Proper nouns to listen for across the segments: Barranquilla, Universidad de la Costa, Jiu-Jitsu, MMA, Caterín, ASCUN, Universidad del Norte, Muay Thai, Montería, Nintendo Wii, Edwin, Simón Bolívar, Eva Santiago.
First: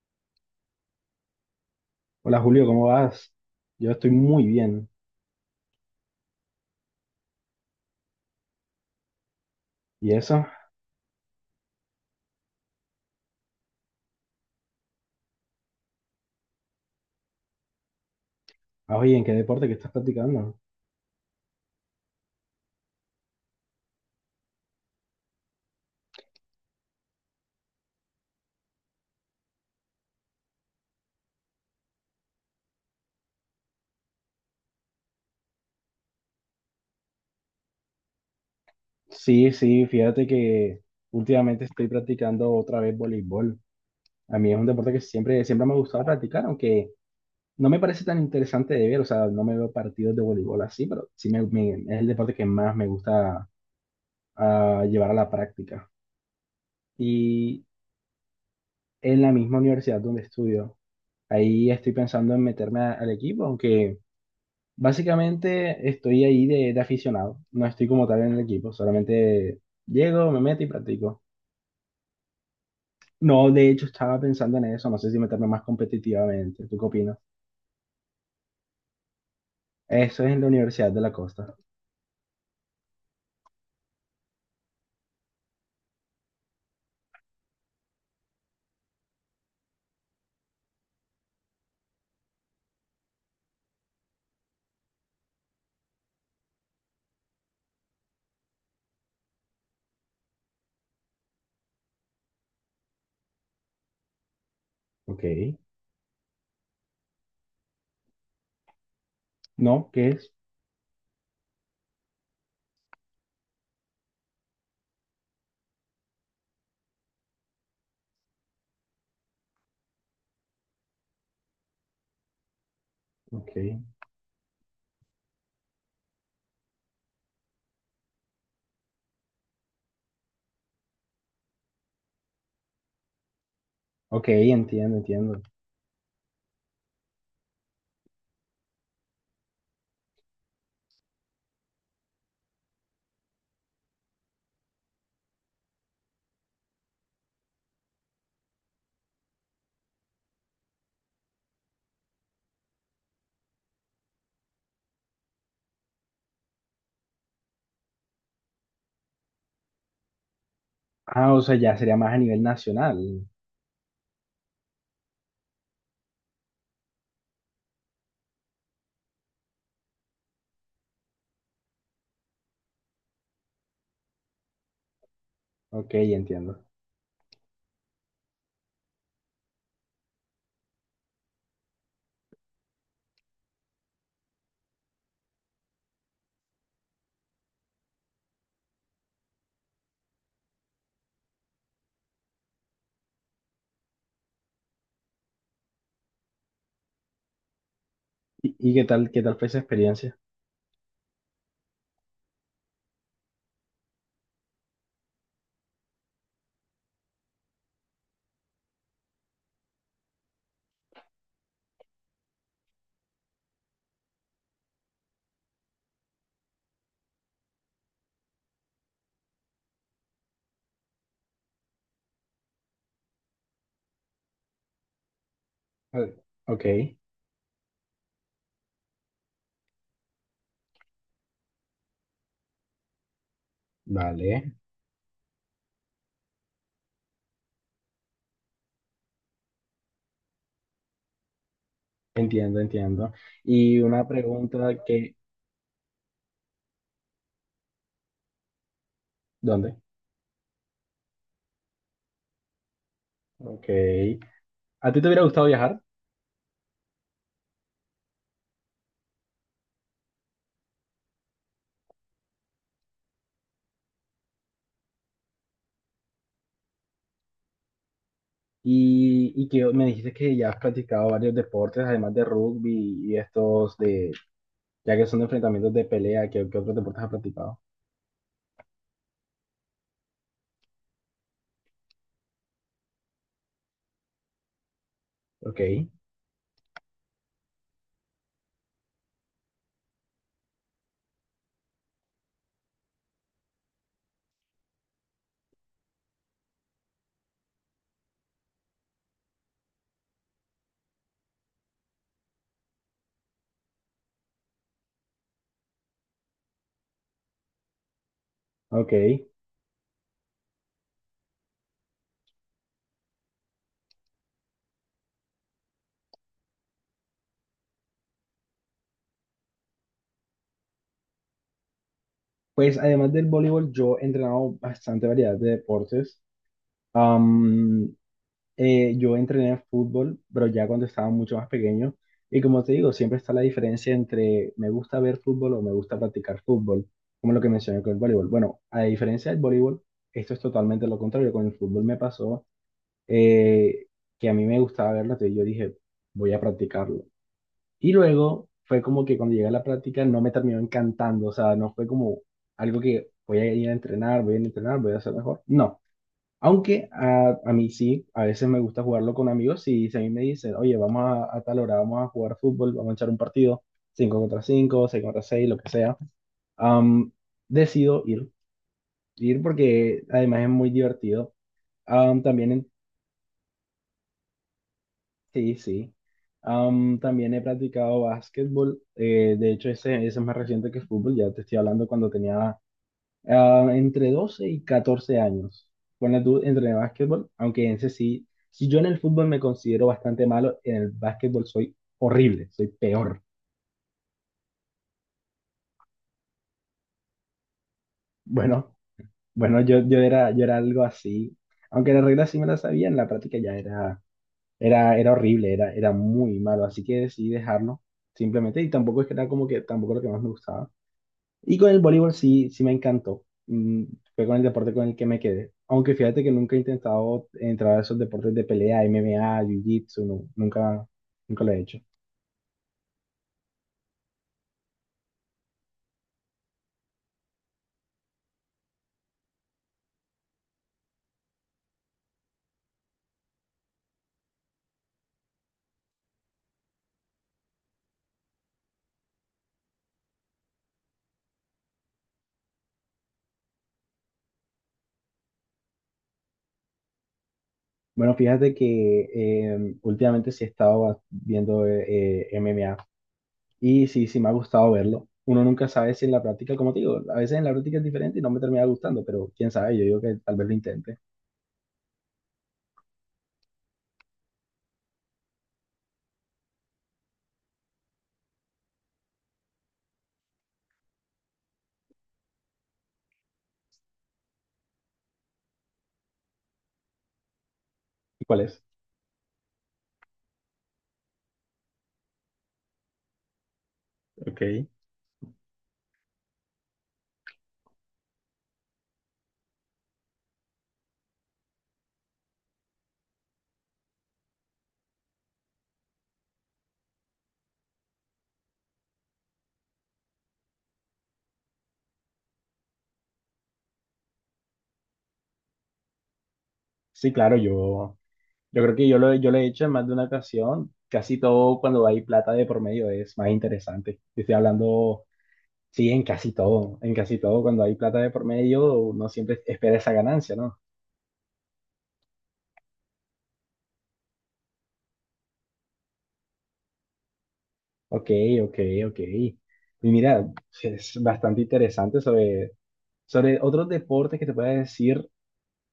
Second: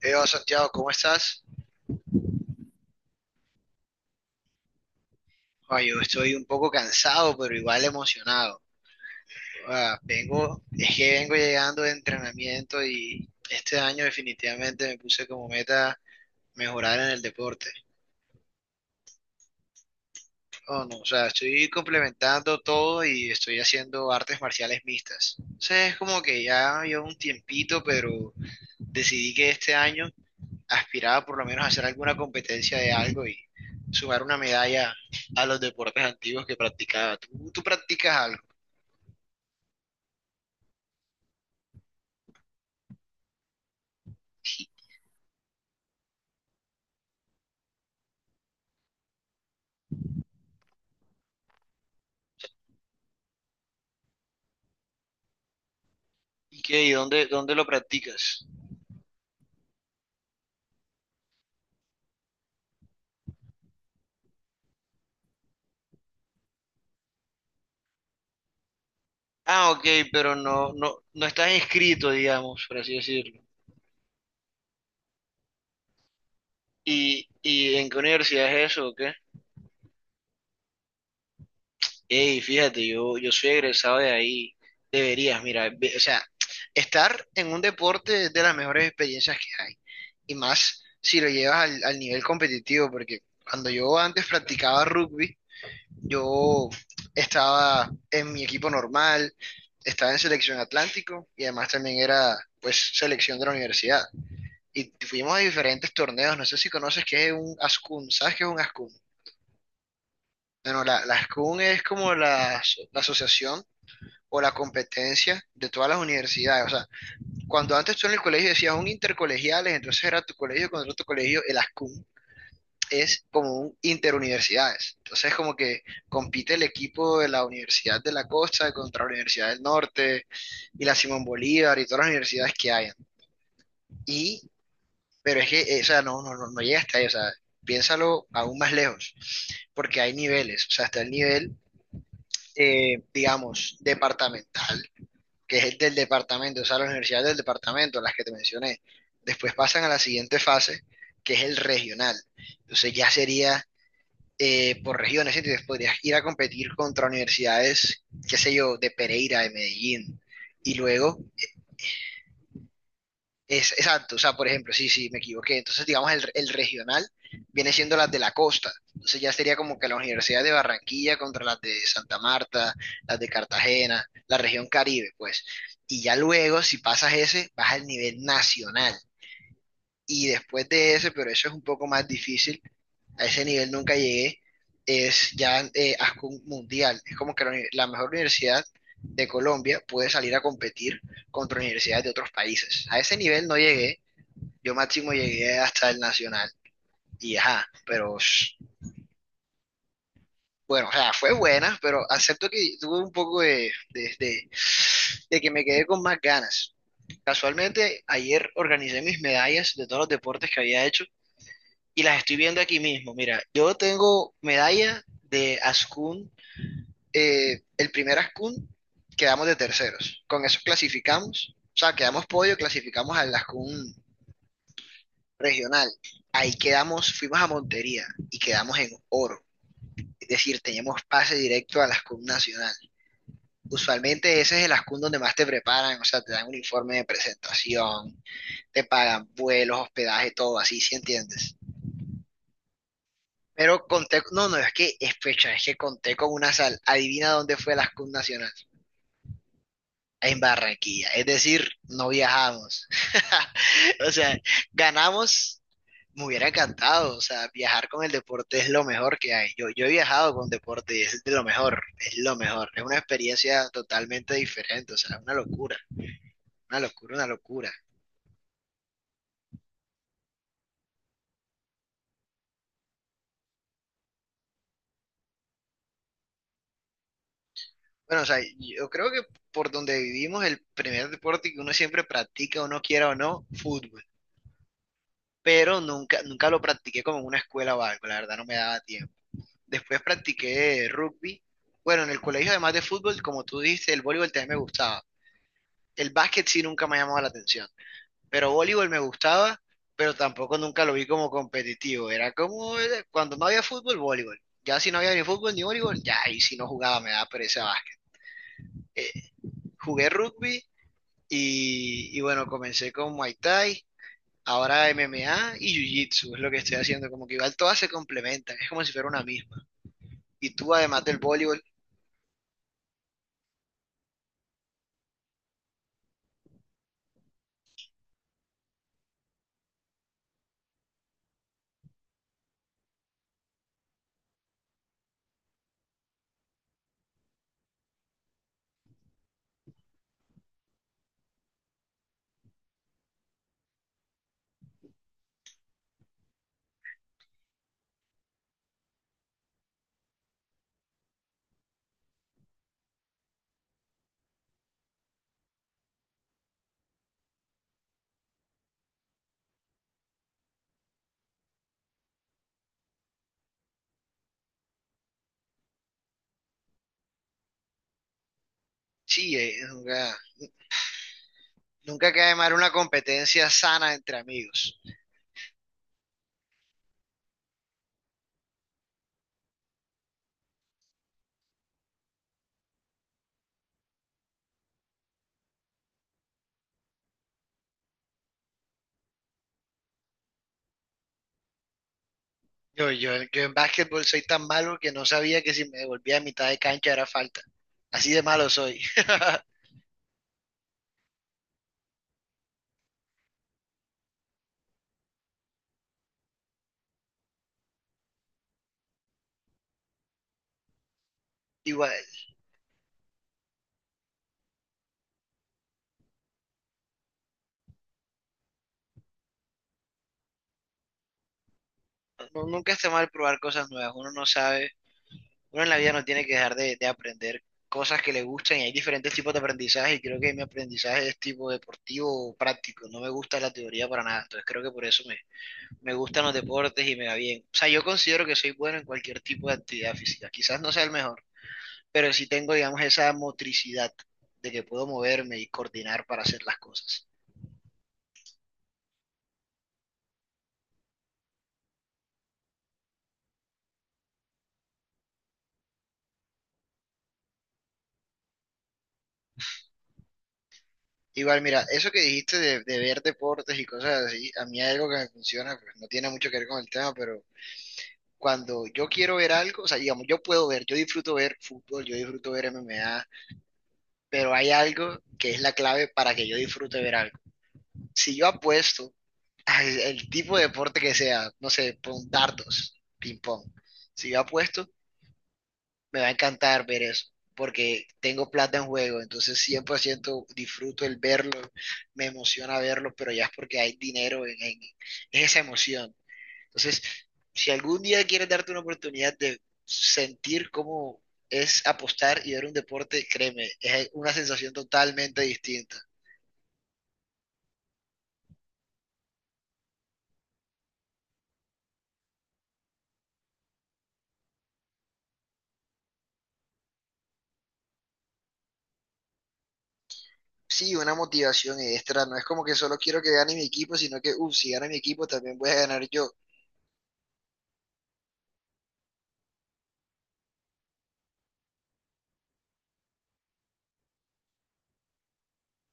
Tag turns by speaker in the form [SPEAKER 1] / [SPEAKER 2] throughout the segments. [SPEAKER 1] Eva Santiago, ¿cómo estás?
[SPEAKER 2] Hola Julio, ¿cómo vas? Yo estoy muy bien.
[SPEAKER 1] Yo estoy un poco cansado, pero igual emocionado.
[SPEAKER 2] ¿Y eso?
[SPEAKER 1] Es que vengo llegando de entrenamiento y este año definitivamente me puse como meta mejorar en el deporte.
[SPEAKER 2] Oye, ¿en qué deporte que estás practicando?
[SPEAKER 1] Oh, no, o sea, estoy complementando todo y estoy haciendo artes marciales mixtas. O sea, es como que ya llevo un tiempito, pero decidí que este año aspiraba por lo menos a hacer alguna competencia de algo y sumar una medalla a los deportes antiguos que practicaba. ¿¿Tú practicas algo?
[SPEAKER 2] Sí, sí, fíjate que últimamente estoy practicando otra vez voleibol. A mí es un deporte que siempre, siempre me ha gustado practicar, aunque no me parece tan interesante de ver, o sea, no me veo partidos de voleibol así, pero sí es el deporte que más me gusta llevar a la práctica.
[SPEAKER 1] ¿Y qué? ¿Y dónde
[SPEAKER 2] Y
[SPEAKER 1] lo practicas?
[SPEAKER 2] en la misma universidad donde estudio, ahí estoy pensando en meterme al equipo, aunque... Básicamente estoy ahí de aficionado, no estoy como tal en el equipo, solamente
[SPEAKER 1] Ah, ok,
[SPEAKER 2] llego,
[SPEAKER 1] pero
[SPEAKER 2] me meto y practico.
[SPEAKER 1] no estás inscrito, digamos, por así decirlo.
[SPEAKER 2] No, de hecho estaba pensando en eso, no sé si meterme más competitivamente, ¿tú qué opinas?
[SPEAKER 1] ¿Y en qué universidad es eso o qué?
[SPEAKER 2] Eso es en la Universidad de la Costa.
[SPEAKER 1] Ey, fíjate, yo soy egresado de ahí. Deberías, mira, o sea, estar en un deporte es de las mejores experiencias que hay. Y más si lo llevas al nivel competitivo, porque cuando yo antes practicaba rugby, yo estaba en mi equipo normal, estaba en selección Atlántico y además también era, pues, selección de la universidad. Y
[SPEAKER 2] Ok.
[SPEAKER 1] fuimos a diferentes torneos, no sé si conoces qué es un ASCUN, ¿sabes qué es un ASCUN?
[SPEAKER 2] ¿No? ¿Qué es?
[SPEAKER 1] Bueno, la ASCUN es como la asociación o la competencia de todas las universidades. O sea, cuando antes tú en el colegio decías un intercolegiales, entonces era tu colegio contra otro colegio, el ASCUM es
[SPEAKER 2] Ok.
[SPEAKER 1] como un interuniversidades. Entonces como que compite el equipo de la Universidad de la Costa contra la Universidad del Norte y la Simón Bolívar y todas las universidades que hayan.
[SPEAKER 2] Ok,
[SPEAKER 1] Y
[SPEAKER 2] entiendo,
[SPEAKER 1] pero
[SPEAKER 2] entiendo.
[SPEAKER 1] es que, o sea, no llega hasta ahí, o sea, piénsalo aún más lejos, porque hay niveles, o sea, está el nivel, digamos, departamental, que es el del departamento, o sea, las universidades del departamento, las que te mencioné. Después pasan a la siguiente fase, que es el regional. Entonces ya sería por regiones, ¿sí? Entonces podrías ir a competir contra universidades, qué sé yo, de Pereira, de Medellín. Y luego
[SPEAKER 2] Ah, o sea, ya sería más a nivel nacional.
[SPEAKER 1] exacto, o sea, por ejemplo, sí, sí, me equivoqué. Entonces, digamos, el regional viene siendo las de la costa. Entonces ya sería como que la Universidad de Barranquilla contra las de Santa Marta, las de Cartagena, la región Caribe, pues.
[SPEAKER 2] Ok,
[SPEAKER 1] Y ya luego,
[SPEAKER 2] entiendo.
[SPEAKER 1] si pasas ese, vas al nivel nacional. Y después de ese, pero eso es un poco más difícil, a ese nivel nunca llegué, es ya ASCUN Mundial. Es como que la mejor universidad de Colombia puede salir a competir contra universidades de otros países. A ese nivel no llegué, yo máximo llegué hasta el nacional y ajá, pero
[SPEAKER 2] ¿Y, y qué tal fue esa experiencia?
[SPEAKER 1] bueno, o sea, fue buena, pero acepto que tuve un poco de que me quedé con más ganas. Casualmente, ayer organicé mis medallas de todos los deportes que había hecho y las estoy viendo aquí mismo. Mira, yo tengo medalla de Ascun, el primer Ascun quedamos de terceros. Con eso clasificamos, o sea, quedamos podio, clasificamos al Ascun regional.
[SPEAKER 2] Vale.
[SPEAKER 1] Ahí
[SPEAKER 2] Ok,
[SPEAKER 1] quedamos, fuimos a Montería y quedamos en oro. Es decir, teníamos pase directo a la SCUM nacional. Usualmente
[SPEAKER 2] vale.
[SPEAKER 1] ese es el ascun donde más te preparan, o sea, te dan un informe de presentación, te pagan vuelos, hospedaje, todo así, ¿sí entiendes?
[SPEAKER 2] Entiendo, entiendo. Y
[SPEAKER 1] Pero
[SPEAKER 2] una
[SPEAKER 1] conté, no, no, es
[SPEAKER 2] pregunta
[SPEAKER 1] que es
[SPEAKER 2] que,
[SPEAKER 1] fecha, es que conté con una sal. Adivina dónde fue la SCUM nacional.
[SPEAKER 2] ¿dónde?
[SPEAKER 1] En Barranquilla. Es decir, no viajamos.
[SPEAKER 2] Ok.
[SPEAKER 1] O sea,
[SPEAKER 2] ¿A ti te hubiera gustado
[SPEAKER 1] ganamos,
[SPEAKER 2] viajar?
[SPEAKER 1] me hubiera encantado. O sea, viajar con el deporte es lo mejor que hay. Yo he viajado con deporte y es de lo mejor. Es una experiencia totalmente diferente. O sea, una locura, una locura, una locura.
[SPEAKER 2] Y que me dijiste que ya has practicado varios deportes, además de rugby y estos de, ya que son de enfrentamientos de pelea, ¿qué, qué otros deportes has practicado?
[SPEAKER 1] Bueno, o sea, yo creo que por donde vivimos, el primer deporte que uno siempre practica, uno quiera o no, fútbol.
[SPEAKER 2] Ok,
[SPEAKER 1] Pero nunca, nunca lo practiqué como en una escuela o algo, la verdad no me daba tiempo. Después practiqué rugby. Bueno, en el colegio, además de fútbol, como tú dijiste, el voleibol también me gustaba. El básquet sí nunca me ha llamado la atención. Pero voleibol me gustaba, pero tampoco nunca lo vi como competitivo. Era como cuando no había fútbol, voleibol. Ya si no había ni fútbol ni voleibol, ya ahí si no jugaba me daba pereza básquet.
[SPEAKER 2] ok.
[SPEAKER 1] Eh, jugué rugby y bueno, comencé con Muay Thai, ahora MMA y Jiu-Jitsu, es lo que estoy haciendo. Como que igual todas se complementan, es como si fuera una misma. Y tú, además del voleibol,
[SPEAKER 2] Pues además del voleibol, yo he entrenado bastante variedad de deportes. Am, yo entrené fútbol, pero ya cuando estaba mucho más pequeño. Y como te digo, siempre está la diferencia entre me gusta ver fútbol o me gusta practicar fútbol, como lo que mencioné con el voleibol. Bueno, a diferencia del voleibol, esto es totalmente lo contrario. Con el fútbol me pasó eh, que a mí me gustaba verlo, entonces yo dije, voy a practicarlo. Y luego fue como que cuando llegué a la práctica no me terminó encantando, o sea, no fue como algo que voy a ir a entrenar, voy a ir a entrenar, voy a hacer mejor. No, aunque a mí sí, a veces me gusta jugarlo con amigos y si a mí me dicen, oye, vamos a tal hora, vamos a jugar fútbol, vamos a echar un partido, 5 contra cinco, 6 contra seis, lo que sea, am, decido
[SPEAKER 1] sí,
[SPEAKER 2] ir porque además es muy divertido.
[SPEAKER 1] nunca
[SPEAKER 2] Am,
[SPEAKER 1] cae
[SPEAKER 2] también,
[SPEAKER 1] mal una
[SPEAKER 2] en-
[SPEAKER 1] competencia sana entre amigos.
[SPEAKER 2] sí, sí, también he practicado básquetbol, de hecho ese es más reciente que fútbol, ya te estoy hablando cuando tenía entre 12 y 14 años. Ponle tú, entre básquetbol, aunque en ese sí, si yo en el fútbol me considero bastante malo, en el básquetbol soy horrible, soy
[SPEAKER 1] Yo, yo,
[SPEAKER 2] peor.
[SPEAKER 1] yo en básquetbol soy tan malo que no sabía que si me devolvía a mitad de cancha era falta. Así de malo
[SPEAKER 2] Bueno,
[SPEAKER 1] soy.
[SPEAKER 2] bueno, yo era, yo era algo así, aunque las reglas sí me las sabía, en la práctica ya era horrible, era muy malo, así que decidí dejarlo simplemente, y tampoco es que era como que, tampoco lo que más me gustaba. Y con el
[SPEAKER 1] Igual,
[SPEAKER 2] voleibol sí, sí me encantó. Fue con el deporte con el que me quedé. Aunque fíjate que nunca he intentado entrar a esos deportes de pelea, MMA, Jiu-Jitsu, no, nunca, nunca lo he hecho.
[SPEAKER 1] nunca está mal probar cosas nuevas. Uno no sabe, uno en la vida no tiene que dejar de aprender cosas que le gustan y hay diferentes tipos de aprendizaje y creo que mi aprendizaje es tipo deportivo o práctico. No me gusta la teoría para nada. Entonces creo que por eso me gustan los deportes y me va bien. O sea, yo considero que soy bueno en cualquier tipo de actividad física. Quizás no sea el mejor pero sí tengo, digamos, esa motricidad de que puedo moverme y coordinar para hacer las cosas.
[SPEAKER 2] Bueno, fíjate que últimamente sí he estado viendo MMA y sí, sí me ha gustado verlo. Uno nunca sabe si en la práctica, como te digo, a veces en la práctica es diferente y no me termina gustando, pero quién sabe, yo digo que tal vez lo intente.
[SPEAKER 1] Igual, mira, eso que dijiste de ver deportes y cosas así, a mí hay algo que me funciona, pues no tiene mucho que ver con el tema, pero cuando yo quiero ver algo, o sea, digamos, yo puedo ver, yo disfruto ver fútbol, yo disfruto ver M M A pero hay algo que es la clave para que yo disfrute ver algo. Si
[SPEAKER 2] ¿Y
[SPEAKER 1] yo
[SPEAKER 2] cuál es?
[SPEAKER 1] apuesto al el tipo de deporte que sea, no sé, pon dardos, ping pong, si yo
[SPEAKER 2] Ok.
[SPEAKER 1] apuesto, me va a encantar ver eso, porque tengo plata en juego, entonces 100% disfruto el verlo, me emociona verlo, pero ya es porque hay dinero en esa emoción. Entonces, si algún día quieres darte una oportunidad de sentir cómo es apostar y ver un deporte, créeme, es una sensación totalmente distinta.
[SPEAKER 2] Sí, claro, yo creo que yo lo he hecho en más de una ocasión. Casi todo cuando hay plata de por medio es más interesante. Yo Estoy hablando, sí, en casi todo. En casi todo, cuando hay plata de por medio, uno siempre espera esa ganancia, ¿no?
[SPEAKER 1] Sí, una motivación extra, no es como que solo quiero que gane mi equipo, sino que, uff, si gana mi equipo también voy a ganar yo.
[SPEAKER 2] Ok, ok, ok. Y mira, es bastante interesante sobre otros deportes que te pueda decir.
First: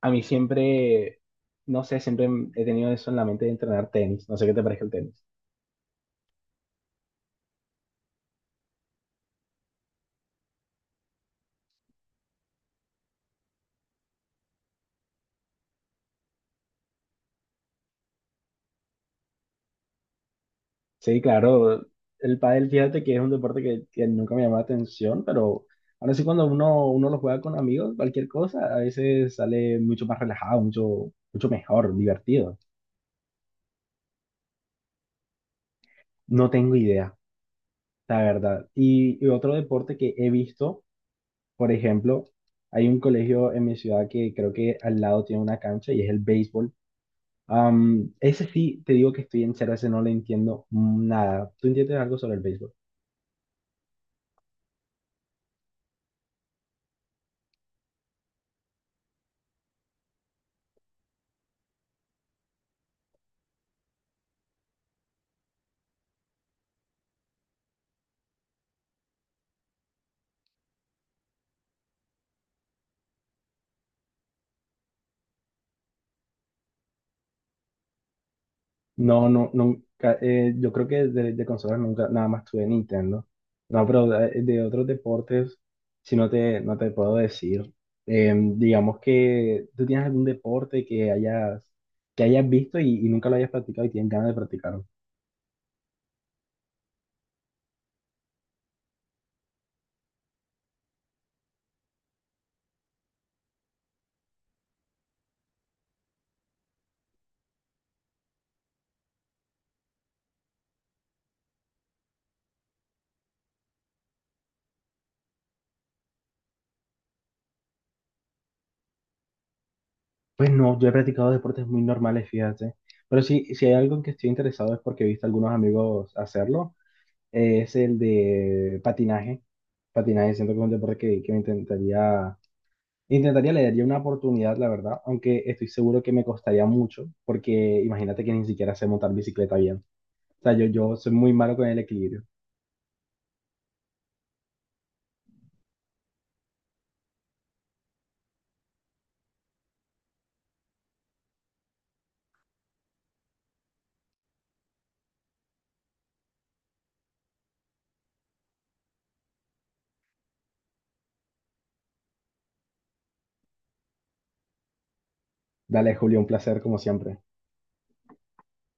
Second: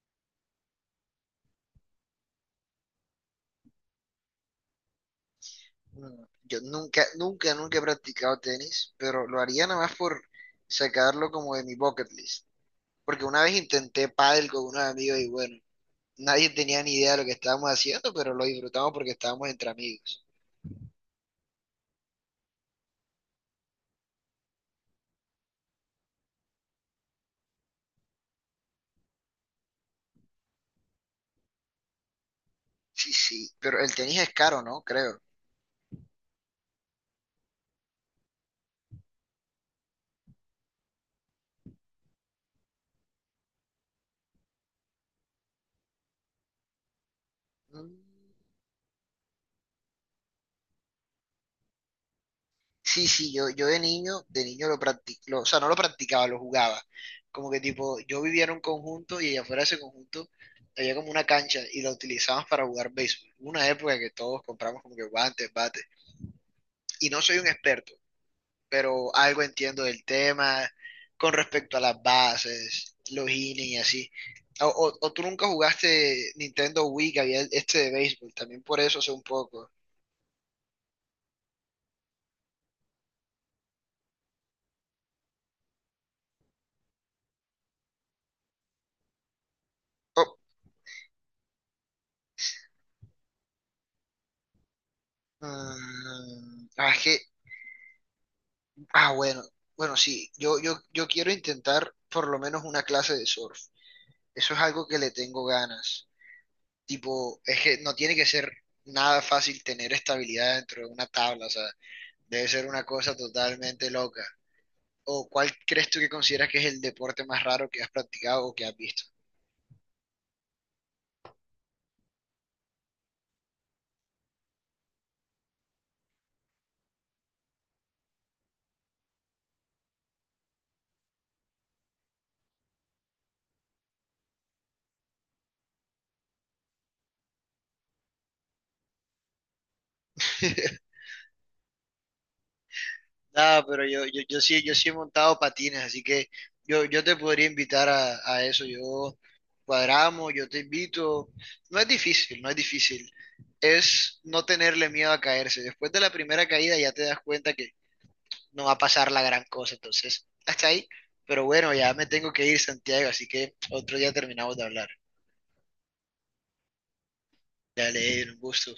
[SPEAKER 2] A mí siempre, no sé, siempre he tenido eso en la mente de entrenar tenis. No sé qué te parece el tenis.
[SPEAKER 1] Yo nunca, nunca, nunca he practicado tenis, pero lo haría nada más por sacarlo como de mi bucket list. Porque una vez intenté pádel con unos amigos y bueno, nadie tenía ni idea de lo que estábamos haciendo, pero lo disfrutamos porque estábamos entre amigos.
[SPEAKER 2] Sí, claro. El pádel, fíjate que es un deporte que nunca me llamó la atención, pero ahora sí cuando uno lo juega con amigos, cualquier cosa, a veces sale mucho más relajado, mucho, mucho mejor, divertido.
[SPEAKER 1] Sí, sí, pero el tenis es caro, ¿no? Creo.
[SPEAKER 2] No tengo idea, la verdad. Y otro deporte que he visto, por ejemplo, hay un colegio en mi ciudad que creo que al lado tiene una cancha y es el béisbol.
[SPEAKER 1] Mm,
[SPEAKER 2] Am, ese sí, te digo que estoy en cero, ese no le entiendo nada. ¿Tú entiendes algo sobre el béisbol?
[SPEAKER 1] Sí, sí, yo de niño lo practicaba, o sea, no lo practicaba, lo jugaba. Como que tipo, yo vivía en un conjunto y afuera de ese conjunto había como una cancha y la utilizaban para jugar béisbol. Hubo una época que todos compramos como que guantes, bates. Y no soy un experto, pero algo entiendo del tema con respecto a las bases, los innings y así. O tú nunca jugaste Nintendo Wii, que había este de béisbol, también por eso sé un
[SPEAKER 2] No, no,
[SPEAKER 1] poco.
[SPEAKER 2] nunca. Eh, yo creo que de consolas nunca, nada más tuve Nintendo. No, pero de otros deportes, si no no te puedo decir. Digamos que tú tienes algún
[SPEAKER 1] Oh,
[SPEAKER 2] deporte que hayas visto y nunca lo hayas practicado y tienes ganas de practicarlo.
[SPEAKER 1] mm, ah, es que Ah, bueno, bueno, sí, yo quiero intentar por lo menos una clase de surf. Eso es algo que le tengo ganas. Tipo, es que no tiene que ser nada fácil tener estabilidad dentro de una tabla, o sea, debe ser una cosa totalmente loca. ¿O cuál crees tú que consideras que es el deporte más raro que has practicado o que has visto?
[SPEAKER 2] Pues no, yo he practicado deportes muy normales, fíjate. Pero sí, si hay algo en que estoy interesado es porque he visto a algunos amigos hacerlo. Eh, es el de patinaje. Patinaje, siento que es un deporte que me intentaría intentaría, le daría una oportunidad, la verdad, aunque estoy seguro que me costaría mucho, porque imagínate que ni siquiera sé montar bicicleta bien. O sea, yo soy muy malo con el equilibrio.
[SPEAKER 1] Nada, pero yo sí he montado patines, así que yo te podría invitar a eso. Yo cuadramos, yo te invito. No es difícil, no es difícil. Es no tenerle miedo a caerse. Después de la primera caída ya te das cuenta que no va a pasar la gran cosa. Entonces, hasta ahí. Pero bueno, ya me tengo que ir, Santiago, así que otro día terminamos de hablar.
[SPEAKER 2] Dale, Julio, un placer como siempre.
[SPEAKER 1] Dale, Edwin, un gusto.